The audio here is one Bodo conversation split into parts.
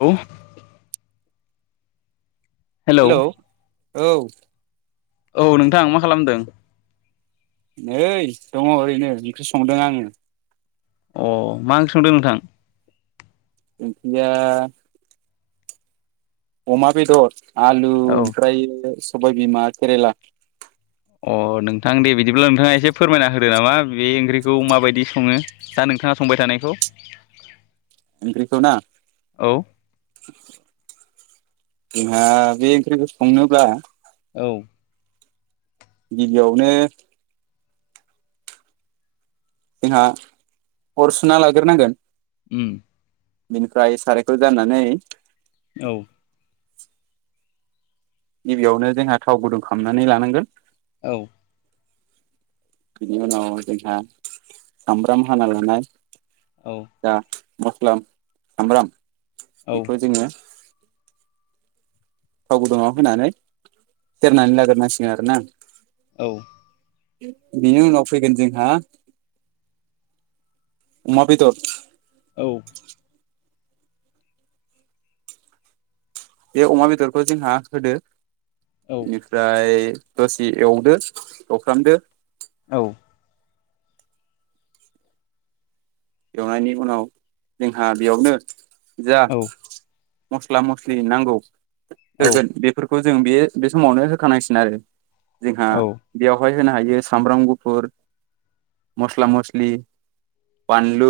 औ। हेलौ हेल' औ औ नोंथां मा खालामदों? नै दङ ओरैनो ओंख्रि संदों आङो। अ मा ओंख्रि संदों नोंथां? ओंख्रिया अमा बेदर आलु औ ओमफ्राय सबायबिमा केरेला अ नोंथां दे बिदिब्ला नोंथाङा एसे फोरमायना होदो नामा बे ओंख्रिखौ माबायदि सङो दा नोंथाङा संबाय थानायखौ। ओंख्रिखोना औ जोंहा बे ओंख्रिखौ संनोब्ला औ। गिबियावनो जोंहा अर सुना लाग्रोनांगोन। उम बिनिफ्राय सारायखौ जानानै औ। गिबियावनो जोंहा थाव गुदुं खालामनानै लानांगोन। औ। बिनि उनाव जोंहा सामब्राम हाना लानाय औ दा मस्ला सामब्राम औ बेखौ जोङो थाव गुदुङाव होनानै सेरनानै लाग्रोनांसिगोन आरोना। औ बेनि उनाव फैगोन जोंहा अमा बेदर औ। बे अमा बेदरखौ जोंहा होदो औ बेनिफ्राय दसे एवदो एवफ्रामदो औ। एवनायनि उनाव जोंहा बेयावनो जा उम मस्ला मस्लि नांगौ औ होगोन बेफोरखौ बखौ जों बे-बे समावनो होखानांसिग आरो जोंहा बेयावहाय होनो हायो सामब्राम गुफुर मस्ला मस्लि बानलु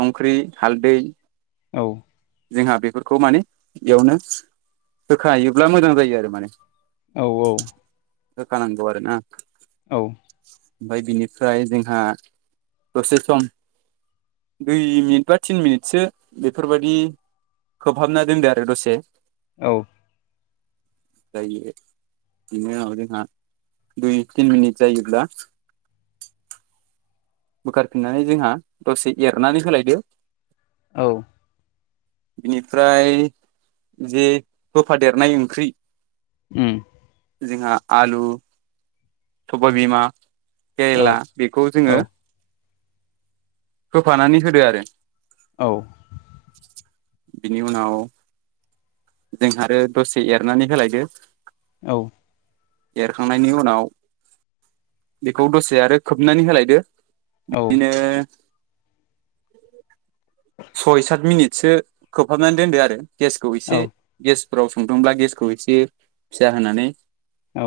संख्रि हालदै औ। जोंहा बेफोरखौ माने बेयावनो होखायोब्ला मोजां जायो आरो माने। औ। औ होखानांगौ आरोना। औ। ओमफाय बिनिफ्राय जोंहा दसे सम दुइ मिनिट बा थिन मिनिटसो बेफोरबादि खोबहाबना दोनदो आरो दसे औ। दायो एद बिनि उनाव जोंहा दुइ तिन मिनिट जायोब्ला [unintelligible] बोखारफिननानै जोंहा दसे एरनानै होलायदो औ बिनिफ्राय जे होफादेरनाय ओंख्रि उम जोंहा आलु सबाय बिमा केरेला बेखौ जोङो होफानानै होदो आरो औ बिनि उनाव जोंहा आरो दसे एरनानै होलायदो औ एरखांनायनि उनाव बेखौ दसे आरो खोबनानै होलायदो बिदिनो सय सात मिनिटसो खोबहाबनानै दोनदो आरो गेसखौ एसे गेस फोराव संदोंदोंब्ला गेसखौ एसे फिसा होनानै औ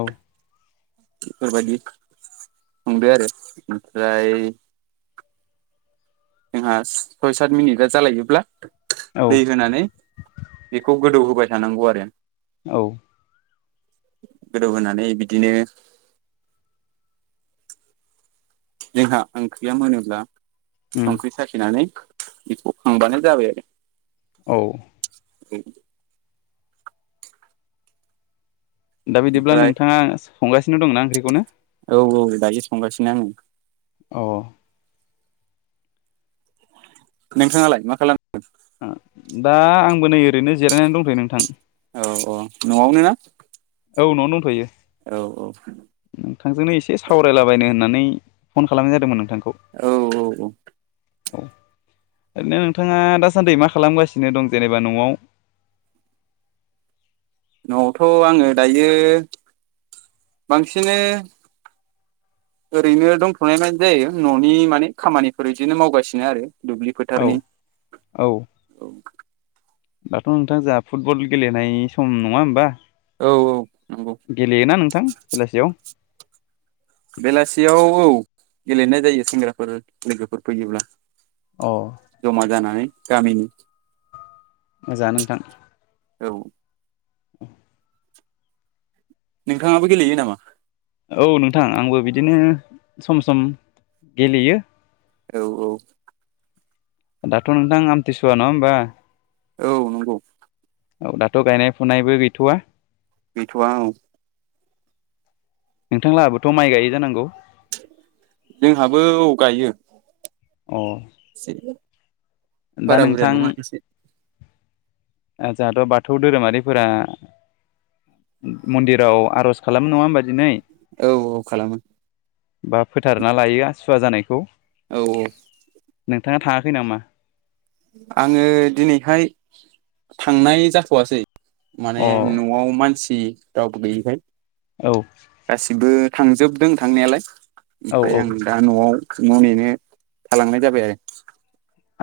बेफोरबायदि संदो आरो ओमफ्राय [unintelligible] जोंहा सय सात मिनिटगा जालायोब्ला दै होनानै बेखौ गोदौ होबाय थानांगौ आरो औ गोदौ होनानै बिदिनो जोंहा ओंख्रिया मोनोब्ला उम संख्रि साखिनानै बेखौ खांबानो जाबाय आरो औ [unintelligible] दा बिदिब्ला ओमफ्राय नोंथाङा संगासिनो दंना ओंख्रिखौनो औ-औ दायो संगासिनो आङो अह नोंथाङालाय मा खालामदों? आ दा आंबो नै ओरैनो जिरायनानै दंथयो नोंथां औ-औ न'आवनो ना औ न'आवनो दंथ'यो औ नोंथांजोंनो एसे सावरायलाबायनो होननानै फन खालामनाय जादोंमोन नोंथां औ-औ-औ औ ओरैनो नोंथाङा दासान्दि मा खालामगासिनो दं जेनेबा न'आव [unintelligible] न'आवथ' आङो दायो बांसिनो ओरैनो दंथ'नाय बादि जायो न'नि माने खामानिफोर बिदिनो मावगासिनो आरो दुब्लि औ फोथारनि औ दाथ' नोंथां जाहा फुटबल गेलेनाय सम नङा होमबा औ नंगौ गेलेयोना नोंथां बेलासियाव बेलासियाव औ गेलेनाय जायो सेंग्राफोर लोगोफोर फैयोब्ला अ जमा जानानै गामिनि मोजां नोंथां औ [inaudible] नोंथाङाबो गेलेयो नामा? औ नोंथां आंबो बिदिनो सम सम गेलेयो। औ औ दाथ' नोंथां आमथिसुवा नङा होमबा औ नंगौ। औ दाथ' गायनाय फुनायबो गैथ'वा। गैथ'आ औ। नोंथांलाहाबोथ' माइ गायो जानांगौ जोंहाबो औ गायो। अ एसे दा बारा बुरजा नोंथां नङा एसे। जोंहाथ' बाथौ धोरोमारिफोरा मन्दिराव आर'ज खालामो नङा होमबा दिनै। औ औ खालामो बा फोथारना लायो सुवा जानायखौ। औ-औ। नोंथाङा थाङाखै नामा? आङो दिनैहाय थांनाय जाथ'वासै। माने अ न'आव मानसि रावबो गैयैखाय औ गासिबो थांजोबदों थांनायालाय औ ओमफ्राय औ आं दा न'आव न' नेनो थालांनाय जाबाय आरो।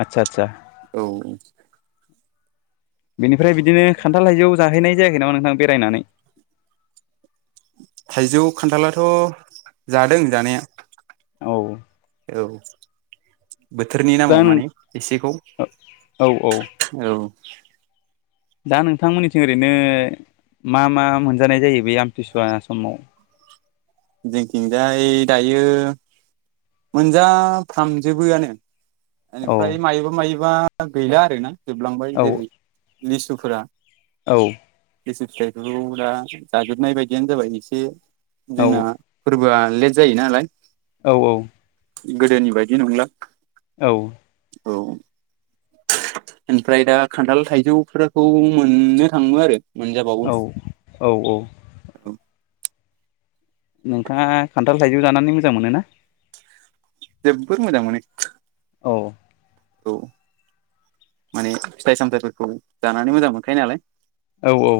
आतसा-आतसा। औ। बेनिफ्राय बिदिनो खान्थाल थायजौ जाहैनाय जायाखै नामा नोंथां बेरायनानै। थाइजौ खान्थालाथ' जादों जानाया। औ। औ। बोथोरनि दा नामाव नों माने एसेखौ औ औ औ। दा नोंथांमोननिथिं ओरैनो मा मा मोनजानाय जायो बे आमथिसुवा समाव। जोंथिंजाय दायो मोनजाफ्रामजोबोआनो। औ बेनिफ्राय मायोबा मायोबा गैला आर ना जोबलांबाय औ जेरै लिसुफोरा। औ। लिसु फिथाइखौ दा जाजोबनाय बायदियानो जाबाय एसे औ जोंना फोरबोआ लेत जायोनालाय। औ। गोदोनि बायदि नंला। औ। औ। ओमफ्राय दा खान्थाल थाइजौफोरखौ मोननो थाङो आरो। मोनजाबावो औ औ औ। औ नोंथाङा खान्थाल थाइजौ जानानै मोजां मोनो ना? जोबोद मोजां मोनो। औ। औ माने फिथाइ सामथाइफोरखौ जानानै मोजां मोनखायो नालाय। औ औ।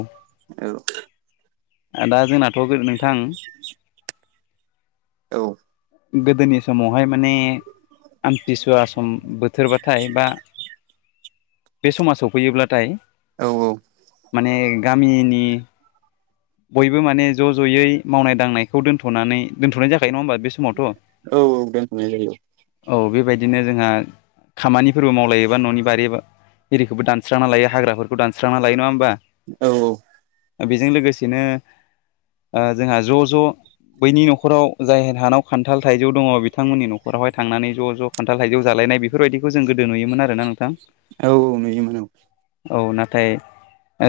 औ। दा जोंनाथ' नोंथां। औ। गोदोनि समाव। बेहाय माने आमथिसुवा सम बोथोरबाथाय बा बे समा सफैयोब्लाथाय औ माने गामिनि। बयबो माने ज' ज'यै मावनाय दांनायखौ दोनथ'नानै दोनथ'नाय जाखायो नङा होमबा बे समाव औ औ दोनथ'नाय जायो। औ बेबायदिनो जोंहा खामानिफोरबो मावलायोबा न'नि बारि बा रिखोबो दानस्रांना लायो हाग्राफोरखौ दानस्रां लायो नङा होमबा। औ औ। बेजों लोगोसेनो ओ जोंहा ज' ज' बैनि न'खराव जाय हानाव खान्थाल थाइजौ दङ बिथांमोननि न'खरावहाय थांनानै ज' ज' खान्थाल थाइजौ जालायनाय बेफोरबायदिखौ जों गोदो नुयोमोन आरोना नोंथां। औ औ नुयोमोन औ नाथाय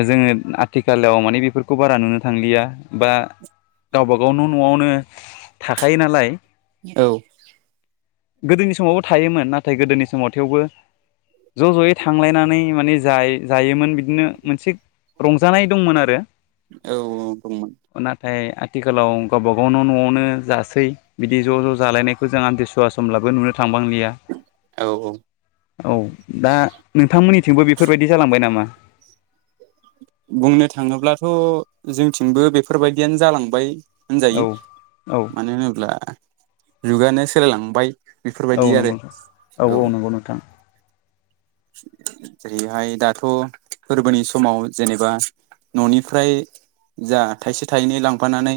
जोङो आथिखालाव माने बेफोरखौ बारा नुनो थांलिया बा गावबागाव न' न'आवनो थाखायो नालाय। औ। गोदोनि समावबो थायोमोन नाथाय गोदोनि समाव थेवबो। ज' ज'यै थांलायनानै माने जायो जायोमोन बिदिनो मोनसे रंजानाय दंमोन आरो। औ औ दंमोन। नाथाय आथिखालाव गावबा गाव न' न'आवनो जासै। बिदि ज' ज' जालायनायखौ जों आमथिसुवा समब्लाबो नुनो थांबांलिया औ औ औ दा नोंथांमोननिथिंबो बेफोरबायदि जालांबाय नामा बुंनो थाङोब्लाथ' जोंथिंबो बेफोरबायदियानो जालांबाय औ होनजायो औ मानो होनोब्ला जुगानो सोलायलांबाय। औ बेफोरबायदि आरो नंगौ नोंथां औ। जेरैहाय दाथ' फोरबोनि समाव जेनेबा न'निफ्राय जा थाइसे थाइनै लांफानानै